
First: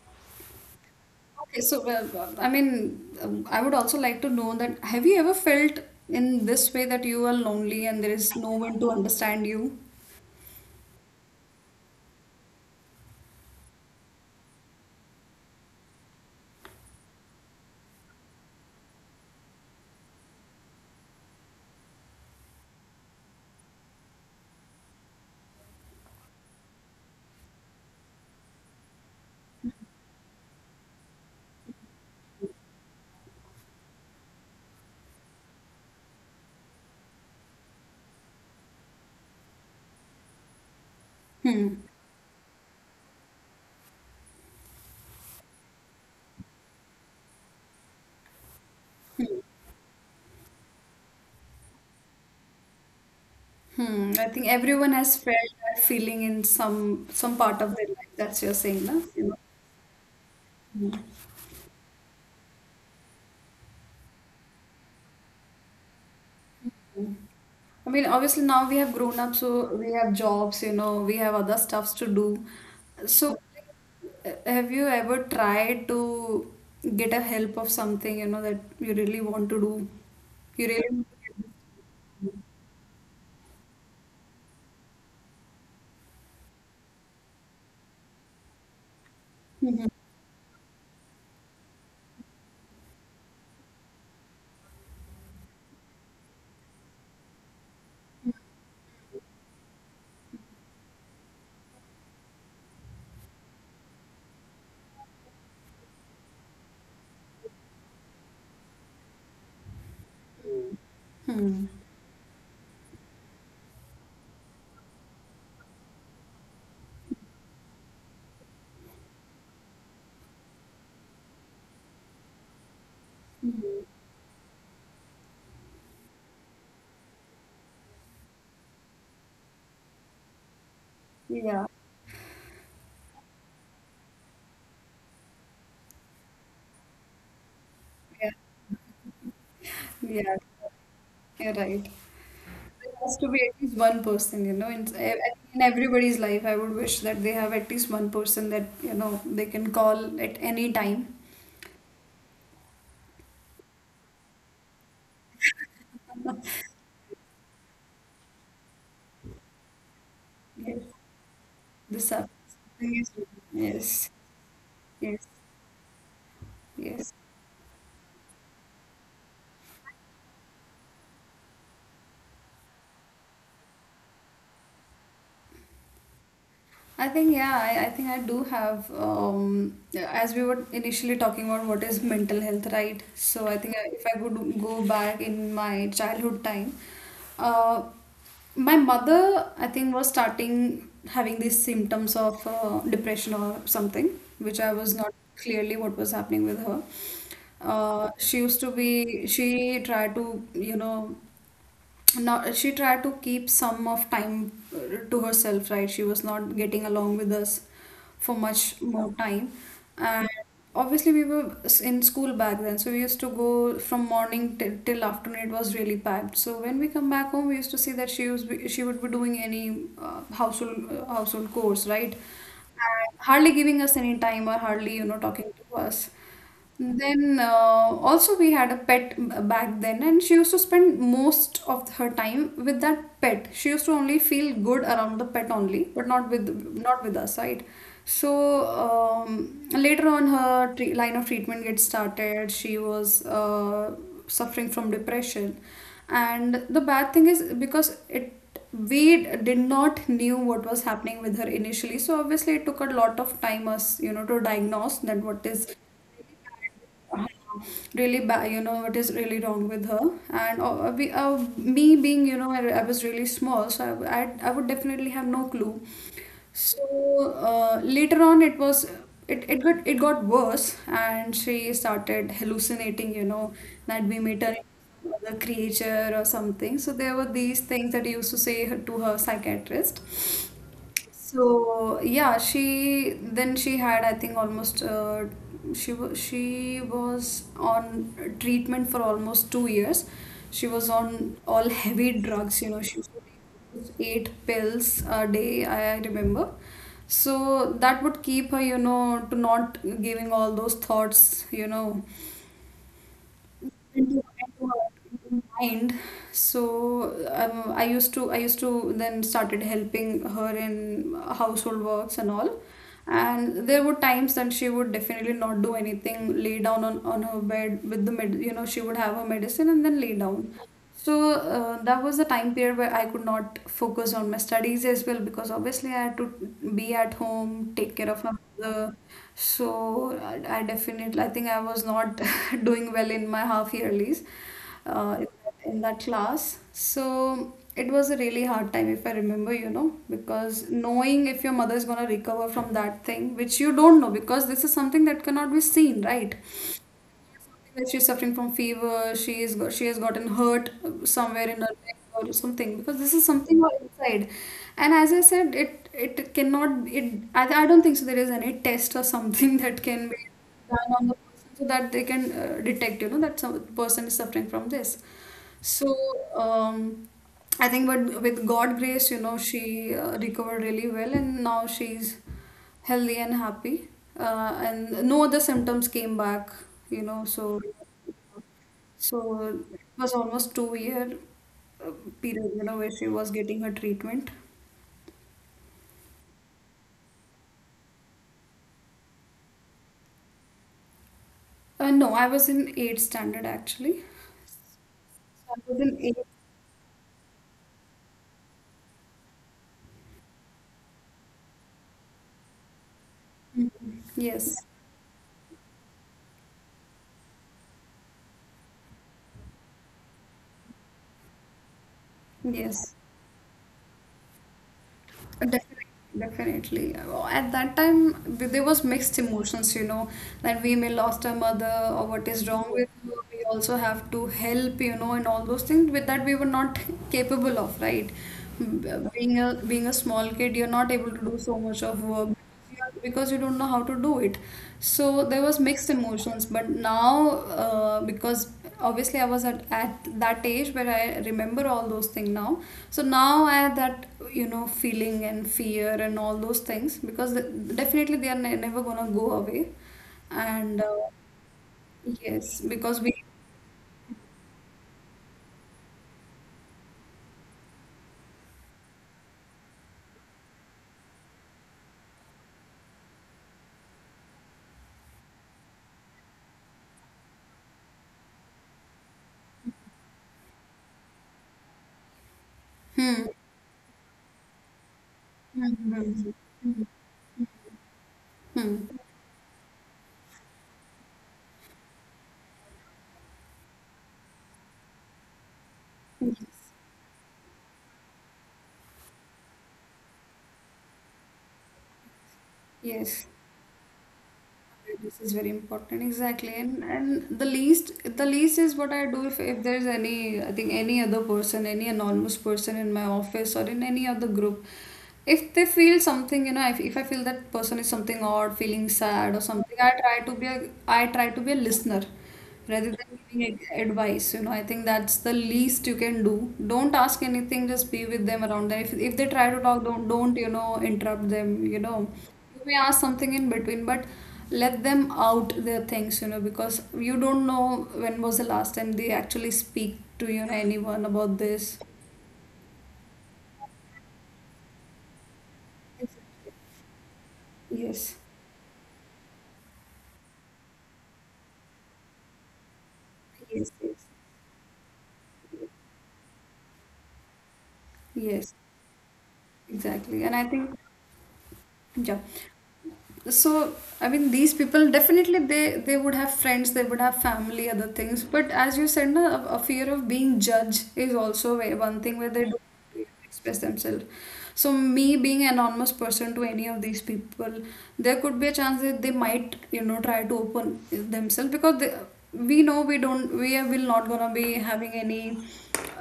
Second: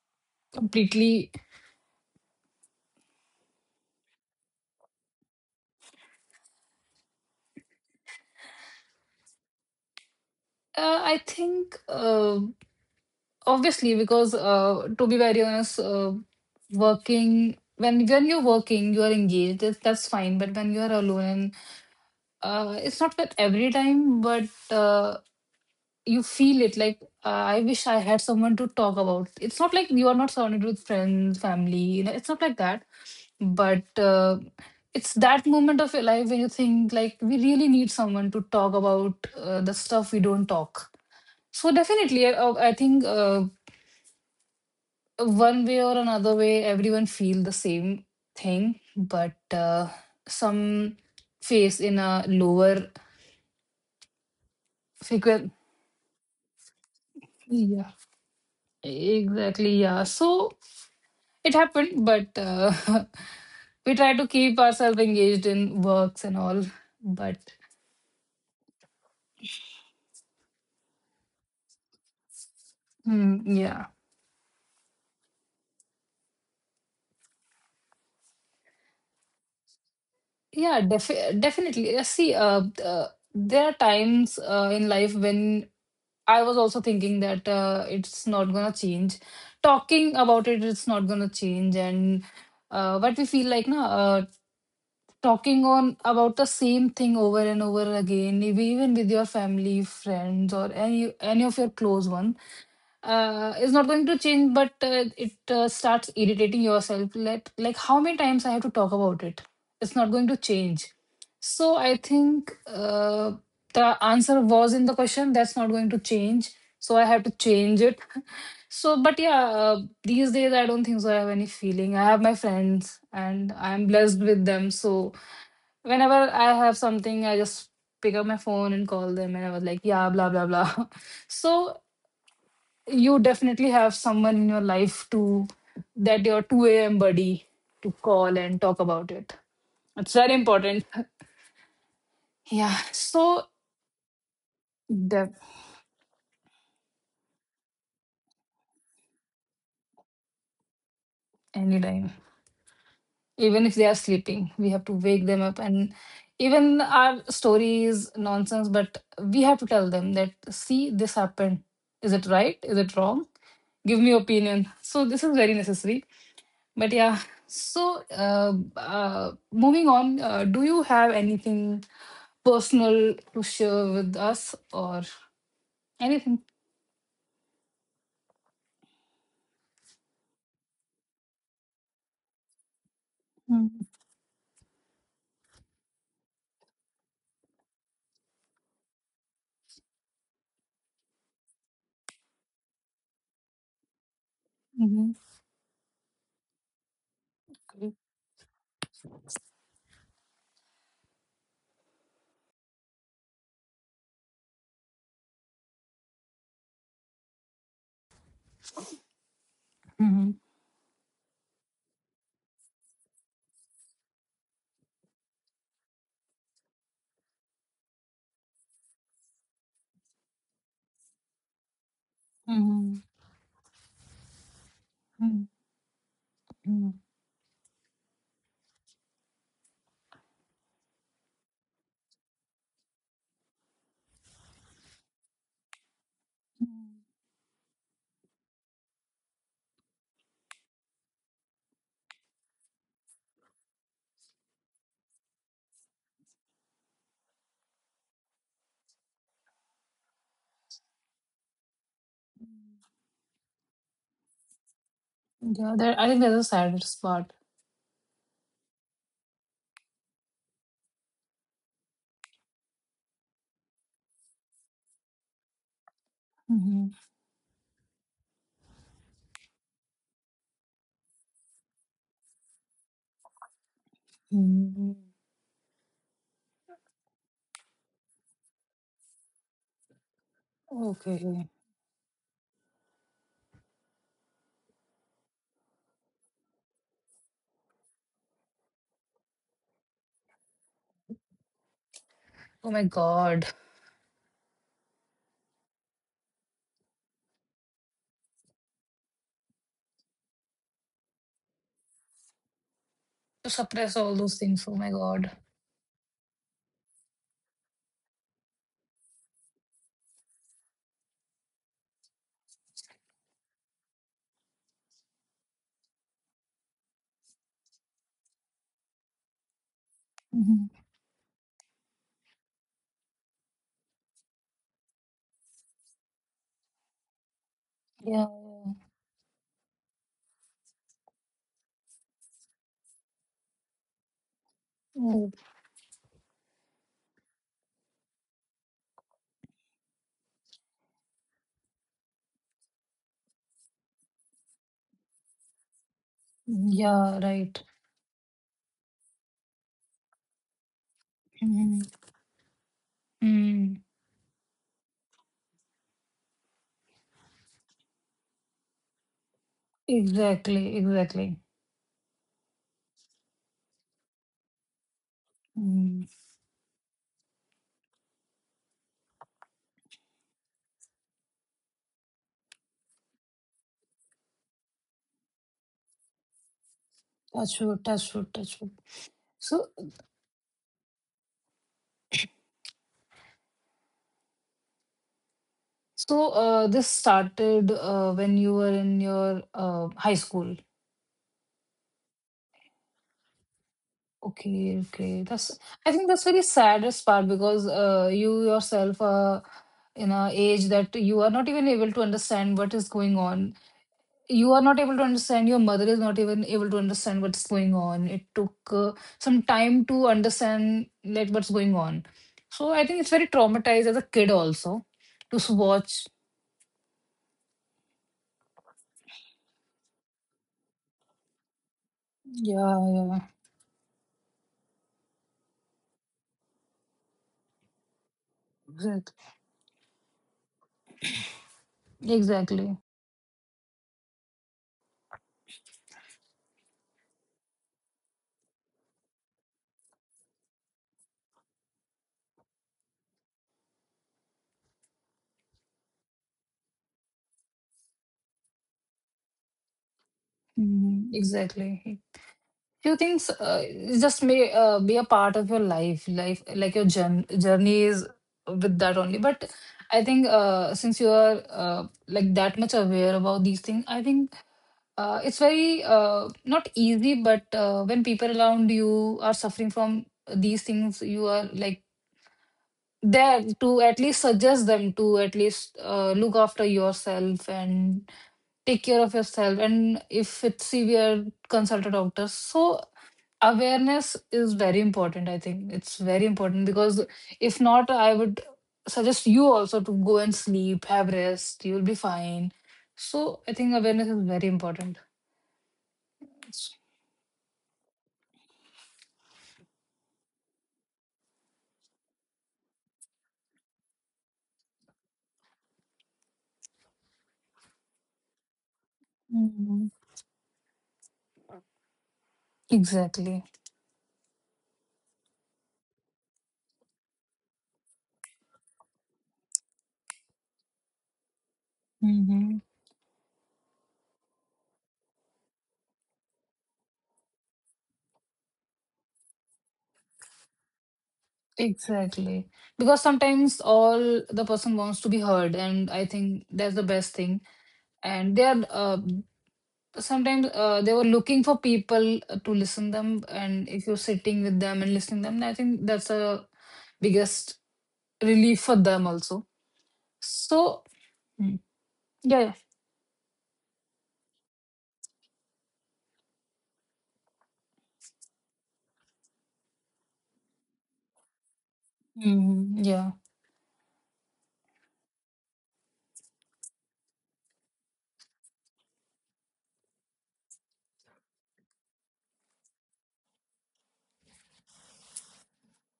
Speaker 1: completely,
Speaker 2: Okay, so well, uh, I mean, um, I would also like to know that have you ever felt in this way that you are lonely and there is no one to understand you?
Speaker 1: uh, I think, uh, obviously, because uh, to be very honest, uh, working, when, when you're working, you're engaged, that's that's fine. But when you're alone, uh, it's not that every time, but uh, you feel it like, uh, I wish I had someone to talk about. It's not like you are not surrounded with friends, family, you know, it's not like that, but uh, it's that moment of your life where you think like we really need someone to talk about uh, the stuff we don't talk. So,
Speaker 2: Hmm.
Speaker 1: definitely, i, I I think uh, one way or another way, everyone feel the same thing, but uh, some face in a lower
Speaker 2: Hmm, I think everyone has felt
Speaker 1: frequency.
Speaker 2: that feeling in some some part of their
Speaker 1: Yeah,
Speaker 2: life. That's you're saying, no? You know,
Speaker 1: exactly, yeah. So it happened, but uh, we try to keep ourselves engaged in works and all, but
Speaker 2: I mean, obviously now we have grown up, so we have jobs, you know, we have other stuffs to do. So,
Speaker 1: mm, yeah.
Speaker 2: uh, have you ever tried to get a help of something, you know, that you really want to do? You
Speaker 1: Yeah,
Speaker 2: really want
Speaker 1: defi-
Speaker 2: to do.
Speaker 1: definitely. Uh, See, uh, uh, there are times uh, in life when I was also thinking that uh, it's not gonna change.
Speaker 2: Mhm.
Speaker 1: Talking about it, it's not gonna change, and uh, what we feel like, na, uh, talking on about the same thing over and over again, maybe even with your family, friends, or any any of your close ones uh, is not going to change, but uh, it uh, starts irritating yourself. Let Like, how many times I have to talk about it? It's not going to change. So I think uh, the answer was in the question. That's not going to change. So I have to change it. So, but yeah, uh, these days I don't think so. I have any feeling. I have my friends, and
Speaker 2: Mhm.
Speaker 1: I'm blessed with them. So whenever I have something, I just pick up my phone and call them, and I was like, yeah, blah blah blah.
Speaker 2: Yeah.
Speaker 1: So you definitely have someone in your life to, that your two a m buddy, to
Speaker 2: Yeah.
Speaker 1: call and talk about it. It's very
Speaker 2: Yeah,
Speaker 1: important.
Speaker 2: you're right.
Speaker 1: Yeah.
Speaker 2: There has to be
Speaker 1: So
Speaker 2: at least one person, you know, in, e-
Speaker 1: the
Speaker 2: in everybody's life. I would wish that they have at least one person that, you know, they can call at any time.
Speaker 1: anytime, even if they are sleeping, we have to wake them up, and even our story is nonsense, but we have to tell them that,
Speaker 2: Yes,
Speaker 1: see, this happened.
Speaker 2: this
Speaker 1: Is it
Speaker 2: happens.
Speaker 1: right? Is it
Speaker 2: Yes,
Speaker 1: wrong? Give
Speaker 2: yes,
Speaker 1: me opinion. So this
Speaker 2: yes.
Speaker 1: is very necessary. But
Speaker 2: Yes.
Speaker 1: yeah, so, uh, uh, moving on, uh, do you have anything personal to share with us or anything?
Speaker 2: I think yeah, I, I think I do have um as we were initially talking about what is mental health, right? So I think
Speaker 1: Mm-hmm.
Speaker 2: I- if I could go back in my childhood time, uh, my mother I think was starting having these symptoms of uh, depression or something, which I was
Speaker 1: Mm-hmm.
Speaker 2: not clearly what was happening with her. Uh, she used to be she tried to you know now she tried to keep some of time uh, to herself, right? She was not getting along with us for much more time, and
Speaker 1: Mm-hmm.
Speaker 2: obviously we were s- in school back then, so we used to go from morning till, till afternoon. It was really packed, so when we come back home, we used to see that she was she would be doing any uh, household uh, household chores, right,
Speaker 1: Mm-hmm.
Speaker 2: and hardly giving us any time, or hardly you know talking to us. Then uh, also we had a pet b- back then, and she used to spend most of her time with that pet. She used to only feel good around the pet only, but not with not with us, right? So um, later on, her tre line of treatment gets started. She was uh, suffering from depression, and the bad thing is because it we did not knew what was happening with her initially. So obviously, it took a lot of time us you know to diagnose that what is
Speaker 1: Yeah, there, I think there's a saddest part.
Speaker 2: really bad you know what is really wrong with her. And uh, we, uh, me being you know I, I was really small, so I, w- I, I would definitely have no clue.
Speaker 1: Mm-hmm.
Speaker 2: So uh, later on, it was it, it got it got worse and she started hallucinating you know that we made her into
Speaker 1: Mm-hmm.
Speaker 2: some other creature or something. So there were these things that I used to say her- to her psychiatrist.
Speaker 1: Okay.
Speaker 2: So yeah, she then she had, I think, almost uh, she wa- she was on treatment for almost two years. She was on all heavy drugs, you
Speaker 1: Oh
Speaker 2: know.
Speaker 1: my
Speaker 2: She was
Speaker 1: God.
Speaker 2: taking eight pills a day, I, I remember. So that would keep her, you know, to not giving all those thoughts, you know
Speaker 1: To suppress all
Speaker 2: into
Speaker 1: those things.
Speaker 2: into
Speaker 1: Oh my God.
Speaker 2: her mind. So um, I used to I used to then started helping her in household works and all. And there were times that she would definitely not do anything, lay down on, on her bed with the med, you know, she would have her medicine and then lay down.
Speaker 1: Mm-hmm.
Speaker 2: So uh, that was the time period where I could not focus on my studies as well, because obviously I had to be at home, take care of
Speaker 1: Yeah.
Speaker 2: my mother. So I, I definitely, I think I was not doing well in my half yearlies uh, in,
Speaker 1: Oh,
Speaker 2: that- in that class. So it was a really hard time, if I remember, you know, because knowing if your mother is gonna recover from that thing, which you don't know, because this is something that cannot be seen, right?
Speaker 1: yeah, right.
Speaker 2: That she's suffering from fever, she is go she has gotten hurt somewhere in her
Speaker 1: Mm-hmm.
Speaker 2: leg or something, because this is something all
Speaker 1: Mm.
Speaker 2: inside. And as I said, it it cannot it I, I don't think so there is any test or something that can be
Speaker 1: Exactly,
Speaker 2: done on the
Speaker 1: exactly.
Speaker 2: person, so that they can uh, detect you know that some person is suffering from this. So um, I think, but with God grace, you know, she uh, recovered really well, and now she's healthy and happy, uh, and no other symptoms came back, you know
Speaker 1: Touch
Speaker 2: so
Speaker 1: wood, touch wood, touch wood.
Speaker 2: so
Speaker 1: So,
Speaker 2: it was almost two year uh, period, you know where she was getting her treatment.
Speaker 1: so uh, this started uh, when you were in your uh, high school.
Speaker 2: Uh, no, I was in eighth standard actually,
Speaker 1: Okay, okay.
Speaker 2: so
Speaker 1: That's
Speaker 2: I was
Speaker 1: I
Speaker 2: in
Speaker 1: think that's
Speaker 2: eighth.
Speaker 1: very saddest part because uh, you yourself are in a age that you are not even able to understand what is going on.
Speaker 2: Mhm.
Speaker 1: You are
Speaker 2: Yes,
Speaker 1: not able to understand. Your mother is not even able to understand what's going on. It took uh, some time to understand like what's going on. So I
Speaker 2: yes.
Speaker 1: think it's very traumatized as a kid also to s-
Speaker 2: Definitely,
Speaker 1: watch.
Speaker 2: definitely. Well, at that time, th- there was mixed emotions, you know, that we may lost our mother or what is wrong with her.
Speaker 1: Yeah,
Speaker 2: We also have to help, you know, and all those things with that we were not capable of, right? Mm,
Speaker 1: exactly.
Speaker 2: B- Being a being a small kid, you're not able to do so much of work,
Speaker 1: Exactly.
Speaker 2: because you don't know how to do it, so there was mixed emotions. But now uh, because obviously I was at, at that age where I remember all those things now, so now I had that you know feeling and fear and all those things, because the, definitely they are ne- never gonna go away. And uh,
Speaker 1: Mhm. Exactly.
Speaker 2: yes,
Speaker 1: Few
Speaker 2: because we,
Speaker 1: things uh, just may uh, be a part of your life, life like your jour- journey is with that only. But I think uh, since you are uh, like that much aware about these things, I think uh, it's very uh, not easy. But uh, when people around you are suffering from these things, you are like
Speaker 2: hmm,
Speaker 1: there to at least suggest them to at
Speaker 2: hmm,
Speaker 1: least
Speaker 2: hmm,
Speaker 1: uh,
Speaker 2: hmm.
Speaker 1: look after yourself and
Speaker 2: Hmm.
Speaker 1: take care of yourself, and if it's severe, consult a doctor. So awareness is very important. I think it's very important because if not, I would suggest you also to go and sleep, have rest, you'll be fine.
Speaker 2: Yes,
Speaker 1: So I think awareness is very important.
Speaker 2: this is very important, exactly.
Speaker 1: It's-
Speaker 2: And and the least the least is what I do, if, if, there's any I think any other person, any anonymous person in my office or in any other group, if they feel something, you know, if, if I feel that person is something odd, feeling sad or something,
Speaker 1: Mhm.
Speaker 2: I try to be a I try to be a listener rather than
Speaker 1: Exactly.
Speaker 2: giving ad- advice. You know, I think that's the least you can do. Don't ask anything, just be with them, around them. If, if they try to talk, don't, don't, you know, interrupt them, you know. You
Speaker 1: Mhm.
Speaker 2: may ask something in between, but let them out their things, you know, because you don't know when was the last time they actually speak to, you know, anyone about this.
Speaker 1: Exactly. Because sometimes all the person wants to be heard, and I think that's the best thing.
Speaker 2: Yes.
Speaker 1: And they are uh, sometimes uh, they were looking for people uh, to listen them, and
Speaker 2: Yes,
Speaker 1: if you're
Speaker 2: yes.
Speaker 1: sitting with them and listening them, I think that's a biggest
Speaker 2: Yes,
Speaker 1: relief for them also.
Speaker 2: exactly. And I think.
Speaker 1: So mm,
Speaker 2: Yeah.
Speaker 1: yeah, yeah,
Speaker 2: So, I mean, these people definitely they they would have friends, they would have family, other things. But as you said, na, a, a fear of being judged is also way one thing where they
Speaker 1: mhm,
Speaker 2: don't
Speaker 1: yeah,
Speaker 2: express themselves. So, me being an anonymous person to any of these people, there could be a chance that they might, you know, try to open themselves because they, we know we don't we are- will not gonna be having any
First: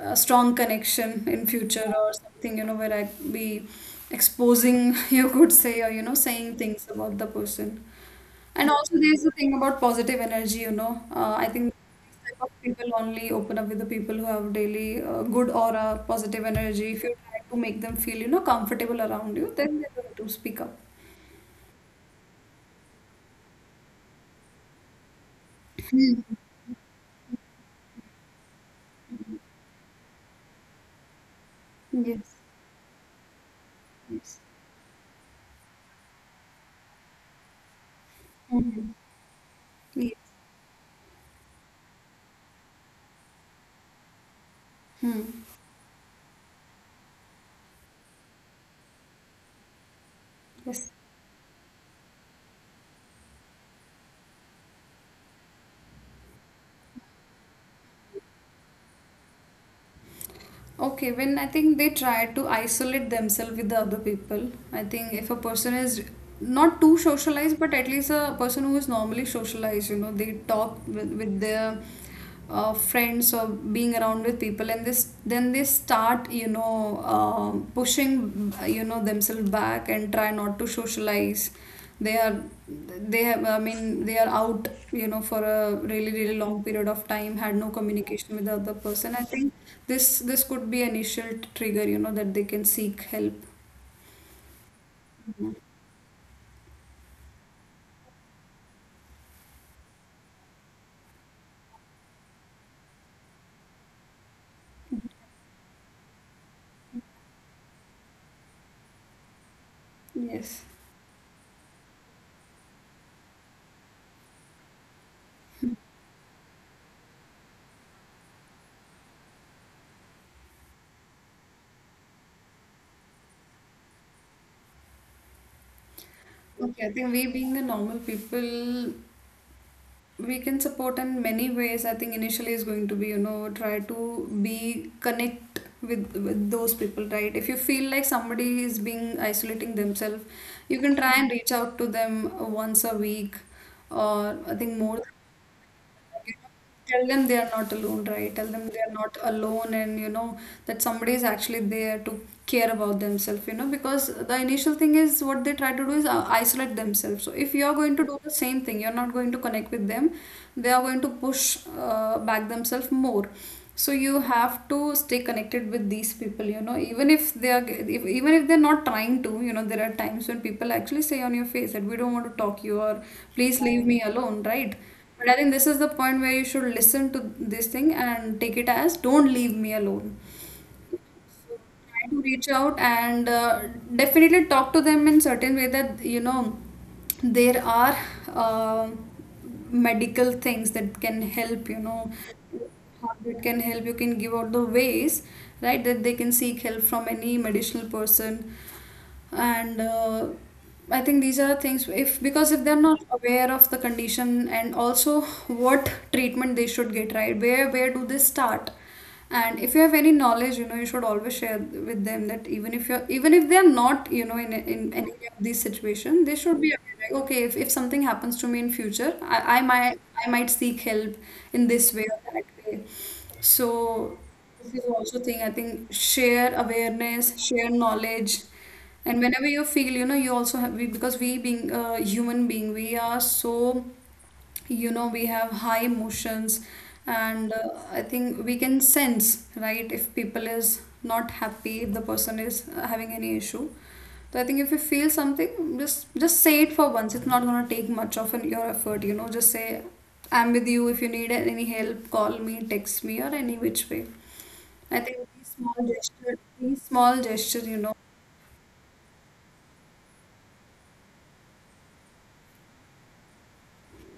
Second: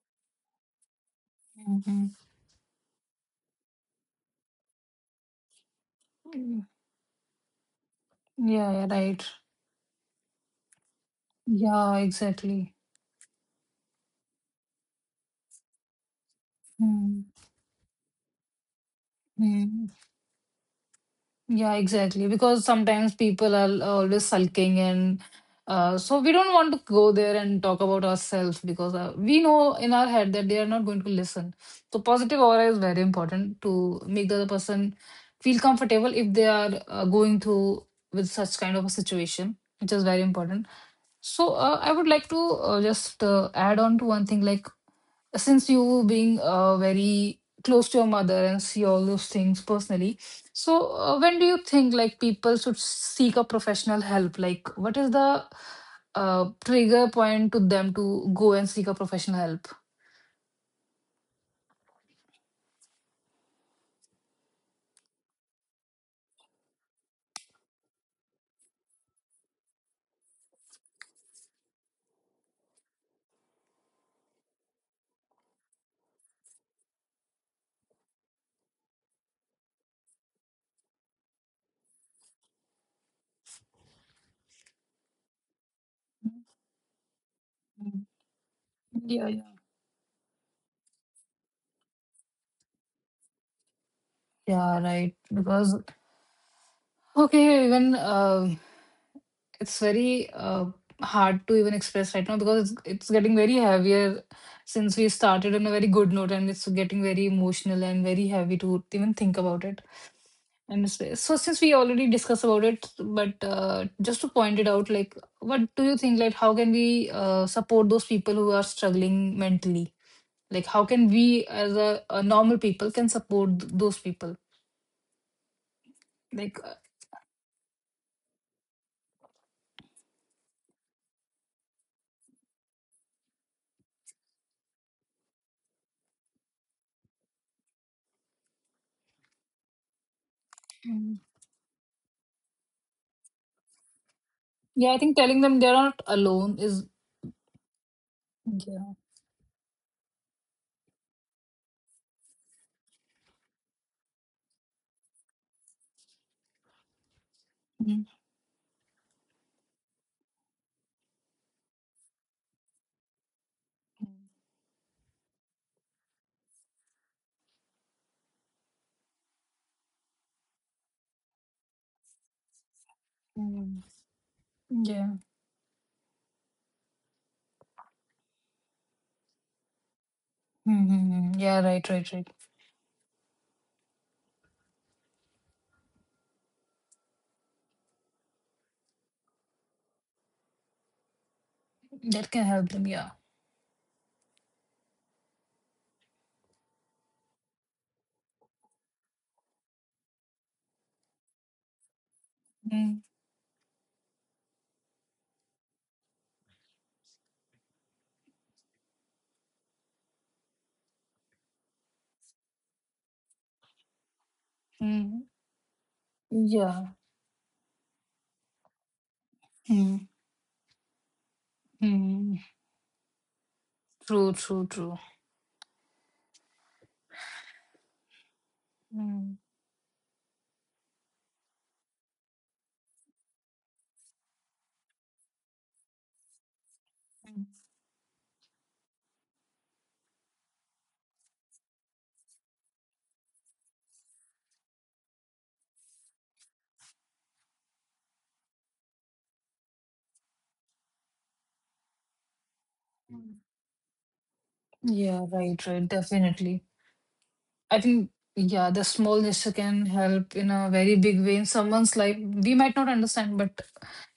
Speaker 2: uh, strong connection in future
Speaker 1: mhm.
Speaker 2: or something, you know, where I be exposing you could say, or you know, saying
Speaker 1: Mm,
Speaker 2: things about the person. And
Speaker 1: yeah, yeah,
Speaker 2: also there's
Speaker 1: right,
Speaker 2: the thing about positive energy, you know. Uh, i think
Speaker 1: yeah,
Speaker 2: these type of
Speaker 1: exactly.
Speaker 2: people only open up with the people who have daily uh, good aura, positive energy. If you try to make them feel, you know, comfortable around you, then
Speaker 1: Mm-hmm.
Speaker 2: they're going to speak up.
Speaker 1: Yeah, exactly. Because sometimes people are always sulking, and uh, so we don't want to go there and talk about ourselves because uh, we know in our head that they are not going to listen. So,
Speaker 2: Yes.
Speaker 1: positive aura is very important to make the
Speaker 2: Yes.
Speaker 1: other person feel comfortable if they are uh, going through with such kind of a
Speaker 2: Hmm.
Speaker 1: situation, which is
Speaker 2: Yes.
Speaker 1: very important. So, uh, I would like to uh, just uh, add on to one thing like
Speaker 2: Hmm.
Speaker 1: since you being uh, very close to your mother and see all those things personally,
Speaker 2: Yes.
Speaker 1: so uh, when do you think like people should seek a professional help? Like, what is the uh, trigger point to them to go and seek a professional help?
Speaker 2: Okay, when I think they try to isolate themselves with the other people, I think if a person is not too socialized, but at least a person who is normally socialized, you know, they talk with, with their uh, friends or being around with people, and this then they start, you know, um pushing, you know, themselves back and try not to socialize. They are they have i mean they are out, you know, for a really really long period of time, had no
Speaker 1: Mhm.
Speaker 2: communication with the other person. I
Speaker 1: Yeah, yeah,
Speaker 2: think this this could be an initial trigger, you know, that they can seek help.
Speaker 1: yeah, right, because okay, even um it's very uh, hard to even express right now because it's, it's getting very heavier since we started on a very good note, and it's getting very emotional and very heavy to even think about it.
Speaker 2: Yes.
Speaker 1: And so, so since we already discussed about it, but uh, just to point it out, like, what do you think? Like, how can we uh, support those people who are struggling mentally? Like, how can we, as a, a normal people, can support th- those people? Like,
Speaker 2: Okay, I think we being the normal people, we can support in many ways. I think initially is going to be, you know, try to be connect with, with those people, right? If you feel like somebody is being isolating themselves, you can try and reach out to them once a week, or I think
Speaker 1: yeah,
Speaker 2: more.
Speaker 1: I think telling them they're not alone is
Speaker 2: Tell them they are not alone, right? Tell them they are
Speaker 1: yeah.
Speaker 2: not alone, and you know that somebody is actually there to care about themselves, you know, because the initial thing is what they try to do is uh, isolate themselves. So if you're going to
Speaker 1: Mhm.
Speaker 2: do the same thing, you're not going to connect with them, they are going to push uh, back themselves more. So you have to stay connected with these people, you know, even if they are, if, even if they're not trying to, you know, there are times when people actually say on your face that we don't want to talk you, or please
Speaker 1: Mm.
Speaker 2: leave me alone, right?
Speaker 1: Yeah.
Speaker 2: But I think this is the point where you should listen to this thing and take it as don't leave me alone.
Speaker 1: Mm-hmm. Yeah, right,
Speaker 2: Try
Speaker 1: right,
Speaker 2: to
Speaker 1: right.
Speaker 2: reach out and uh, definitely talk to them in certain way that you know there are uh, medical things that can help, you know,
Speaker 1: That can help them, yeah.
Speaker 2: that can help. You can give out the ways, right, that they can seek help from any medicinal person. And uh, I think these are things, if, because if they're not aware of the condition and also what treatment they should get, right, where where do they start. And if you have any knowledge, you know, you should always share with them, that even if you're even if they're not, you know, in, in any
Speaker 1: Mm-hmm.
Speaker 2: of these situations, they should be
Speaker 1: Yeah.
Speaker 2: aware, like okay, if, if something happens to me in future, I, I might i might seek help in this way or
Speaker 1: Mm-hmm.
Speaker 2: that way. So
Speaker 1: True, true,
Speaker 2: this is
Speaker 1: true.
Speaker 2: also thing, I think, share awareness, share knowledge. And
Speaker 1: Mm.
Speaker 2: whenever you feel, you know, you also have, we, because we being a human being, we are so, you know, we have high emotions. And uh, I think we can sense, right, if people is not happy, if the person is uh, having any issue. So I think if you feel something, just just say it for once. It's not gonna take much of an, your effort, you know. Just say, I'm with you. If you need any help, call me, text me, or
Speaker 1: Mm.
Speaker 2: any which way. I
Speaker 1: Yeah,
Speaker 2: think these
Speaker 1: right,
Speaker 2: small
Speaker 1: right.
Speaker 2: gesture,
Speaker 1: Definitely.
Speaker 2: these small gesture, you
Speaker 1: I
Speaker 2: know.
Speaker 1: think, yeah, the small gesture can help in a very big way in someone's life. We might not understand, but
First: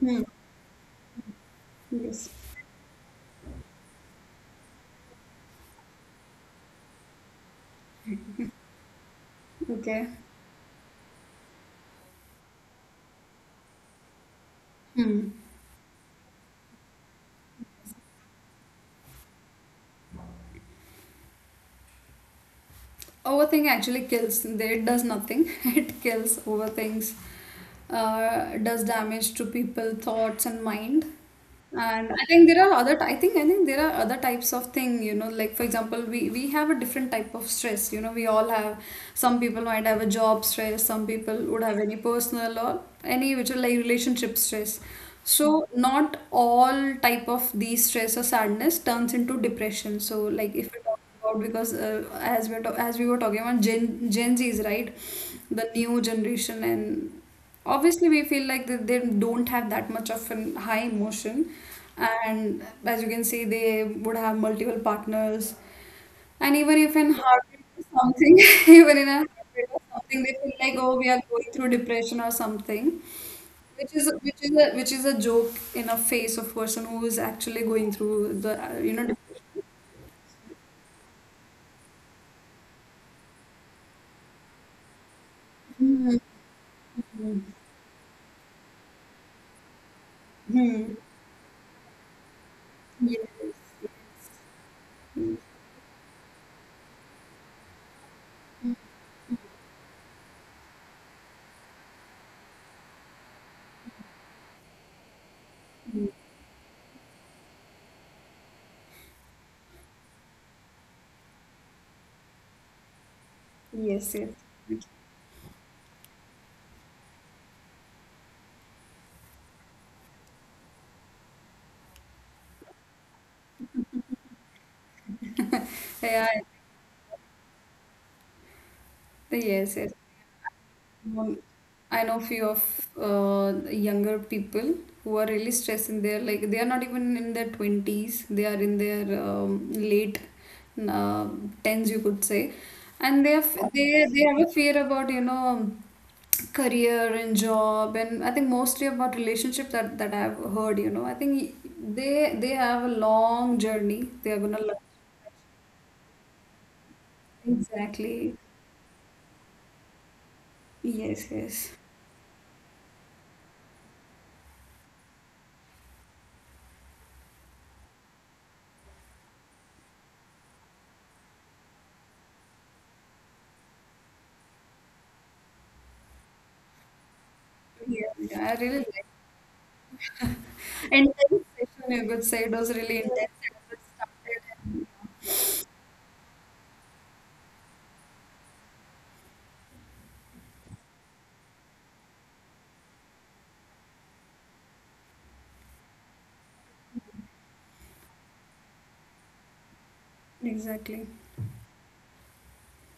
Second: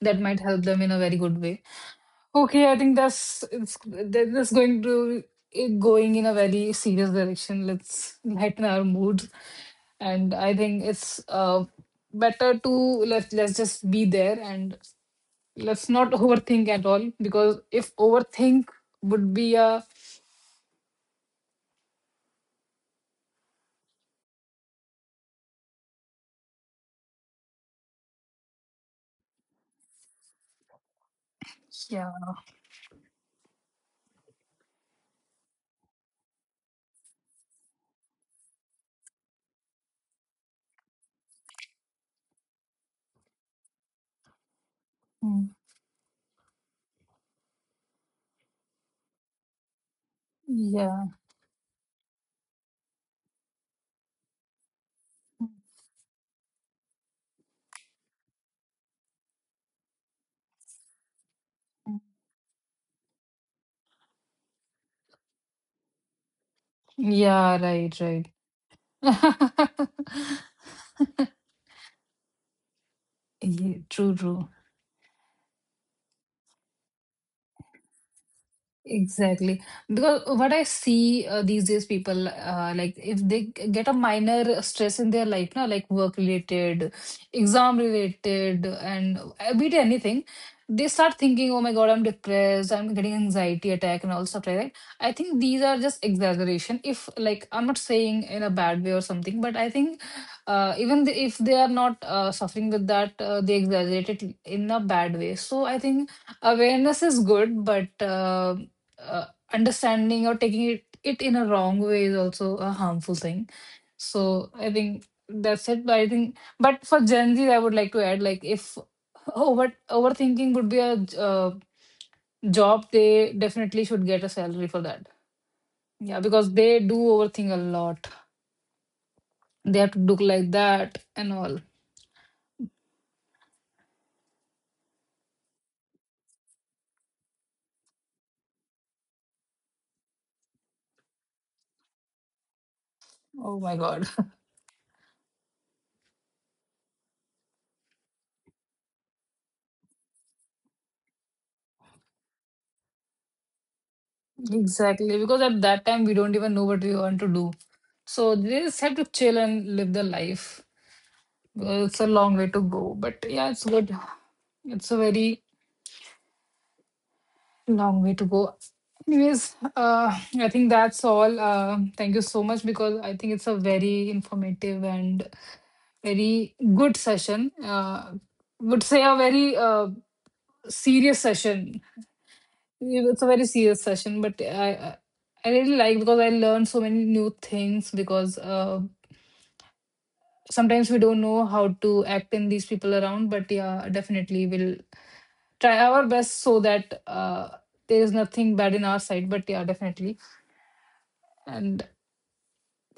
Speaker 1: that might help them in a very good way.
Speaker 2: Yes.
Speaker 1: Okay, I think that's it's that- that's going to it going in a very serious direction. Let's lighten our mood,
Speaker 2: Okay.
Speaker 1: and I think it's uh better to let let's just be there and
Speaker 2: Hmm.
Speaker 1: let's not overthink at all because if overthink would be a
Speaker 2: Overthink actually kills. There it does nothing. It kills. Overthinks uh, does damage to people, thoughts, and mind.
Speaker 1: yeah
Speaker 2: And I think there are other. I think I think there are other types of thing, you know, like for example, we we have a different type of stress. You know, we all have. Some people might have a job stress. Some people would have any personal or any which are like relationship stress.
Speaker 1: mm,
Speaker 2: So not all type of these stress or sadness turns into depression. So like if we talk
Speaker 1: yeah
Speaker 2: about, because uh, as we're ta- as we were talking about Gen Gen Zs, right? The new generation, and obviously we feel like that they don't have that much of an high emotion,
Speaker 1: mm,
Speaker 2: and as you can see, they would have multiple partners, and even if in
Speaker 1: yeah
Speaker 2: heartbreak
Speaker 1: right
Speaker 2: or
Speaker 1: right.
Speaker 2: something, even in a heartbreak or something, they feel like, oh, we are going through depression or something.
Speaker 1: Yeah,
Speaker 2: Which is
Speaker 1: true,
Speaker 2: which
Speaker 1: true.
Speaker 2: is a, which is a joke in a face of person who is actually going through the uh, you know, depression.
Speaker 1: Exactly. Because what I see uh, these days, people uh, like if they g- get a minor stress in their life, now like work related, exam related, and a bit anything, they start thinking, oh my God, I'm depressed, I'm getting anxiety attack and all stuff like that. I think these are just exaggeration. If like I'm not saying in a bad way or something, but I think uh, even the, if they are not uh, suffering with that, uh, they exaggerate it in a bad way. So I think awareness is good, but uh, uh, understanding or taking it, it in a wrong way is also a harmful thing.
Speaker 2: Yes, yes.
Speaker 1: So I think that's it. But I think, but for Gen Z, I would like to add like if over overthinking would be a uh, job, they definitely should get a salary for that. Yeah,
Speaker 2: Yeah, I-
Speaker 1: because they do overthink a lot.
Speaker 2: yes,
Speaker 1: They have
Speaker 2: yes.
Speaker 1: to look like that and
Speaker 2: Um,
Speaker 1: all.
Speaker 2: I know few of uh, younger people who are really stressing. They're like they are not even in their twenties. They are in their um, late uh, tens, you could say, and they have
Speaker 1: Oh my God.
Speaker 2: they they have a fear about, you know, um, career and job, and I think mostly about relationship, that that I've heard. You know, I think they they have a long journey. They are gonna love.
Speaker 1: Exactly. Because at that time, we don't even know what we want to do. So
Speaker 2: Exactly.
Speaker 1: they just have to chill and live the life.
Speaker 2: Yes, yes.
Speaker 1: Uh, It's a long way to go, but yeah, it's good. It's a very long way to go. Anyways, uh, I think that's all. Uh, thank you so much because I think it's a very informative and very good session.
Speaker 2: Yeah,
Speaker 1: Uh,
Speaker 2: yeah, I really
Speaker 1: would say
Speaker 2: like
Speaker 1: a very uh,
Speaker 2: it. And
Speaker 1: serious
Speaker 2: the
Speaker 1: session.
Speaker 2: session, you could say, it was really
Speaker 1: It's a
Speaker 2: intense
Speaker 1: very
Speaker 2: as
Speaker 1: serious
Speaker 2: it
Speaker 1: session, but
Speaker 2: started. And,
Speaker 1: I I I really like because I learned so many new things because uh, sometimes we don't know how to act in these people around, but yeah, definitely we'll try our best so that uh, there is nothing bad in our side, but yeah, definitely.
Speaker 2: yeah, exactly.
Speaker 1: And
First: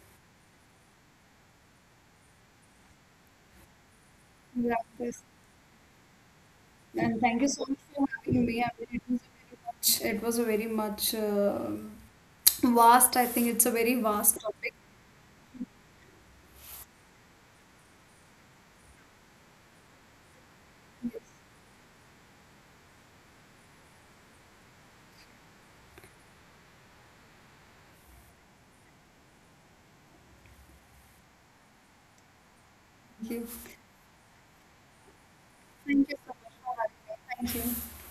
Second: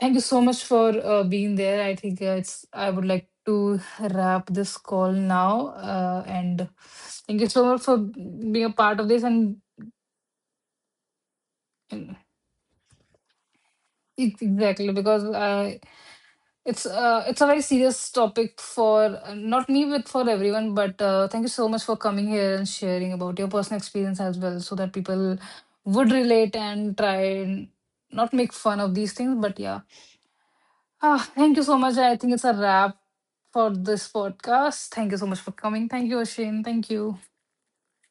Speaker 1: thank you so much for uh, being there. I think uh, it's I would like to wrap
Speaker 2: Yeah,
Speaker 1: this call
Speaker 2: yes.
Speaker 1: now uh, and
Speaker 2: And
Speaker 1: thank
Speaker 2: thank you
Speaker 1: you so
Speaker 2: so much
Speaker 1: much for
Speaker 2: for having me.
Speaker 1: being
Speaker 2: I
Speaker 1: a part of
Speaker 2: mean,
Speaker 1: this. And
Speaker 2: it was a very much, it was a very much uh, vast, I think it's a very vast
Speaker 1: Ex-
Speaker 2: topic.
Speaker 1: exactly, because I, it's uh, it's a very serious topic for not me, but for everyone. But uh,
Speaker 2: Yes.
Speaker 1: thank you so much for coming here and sharing about your personal experience as well, so that people would relate and try and not make fun of these things. But yeah, ah, thank you so much. I think it's a wrap
Speaker 2: Thank you.
Speaker 1: for this podcast. Thank you so much for coming. Thank
Speaker 2: Thank you
Speaker 1: you,
Speaker 2: so much
Speaker 1: Ashwin.
Speaker 2: for
Speaker 1: Thank you.
Speaker 2: having me. Thank you.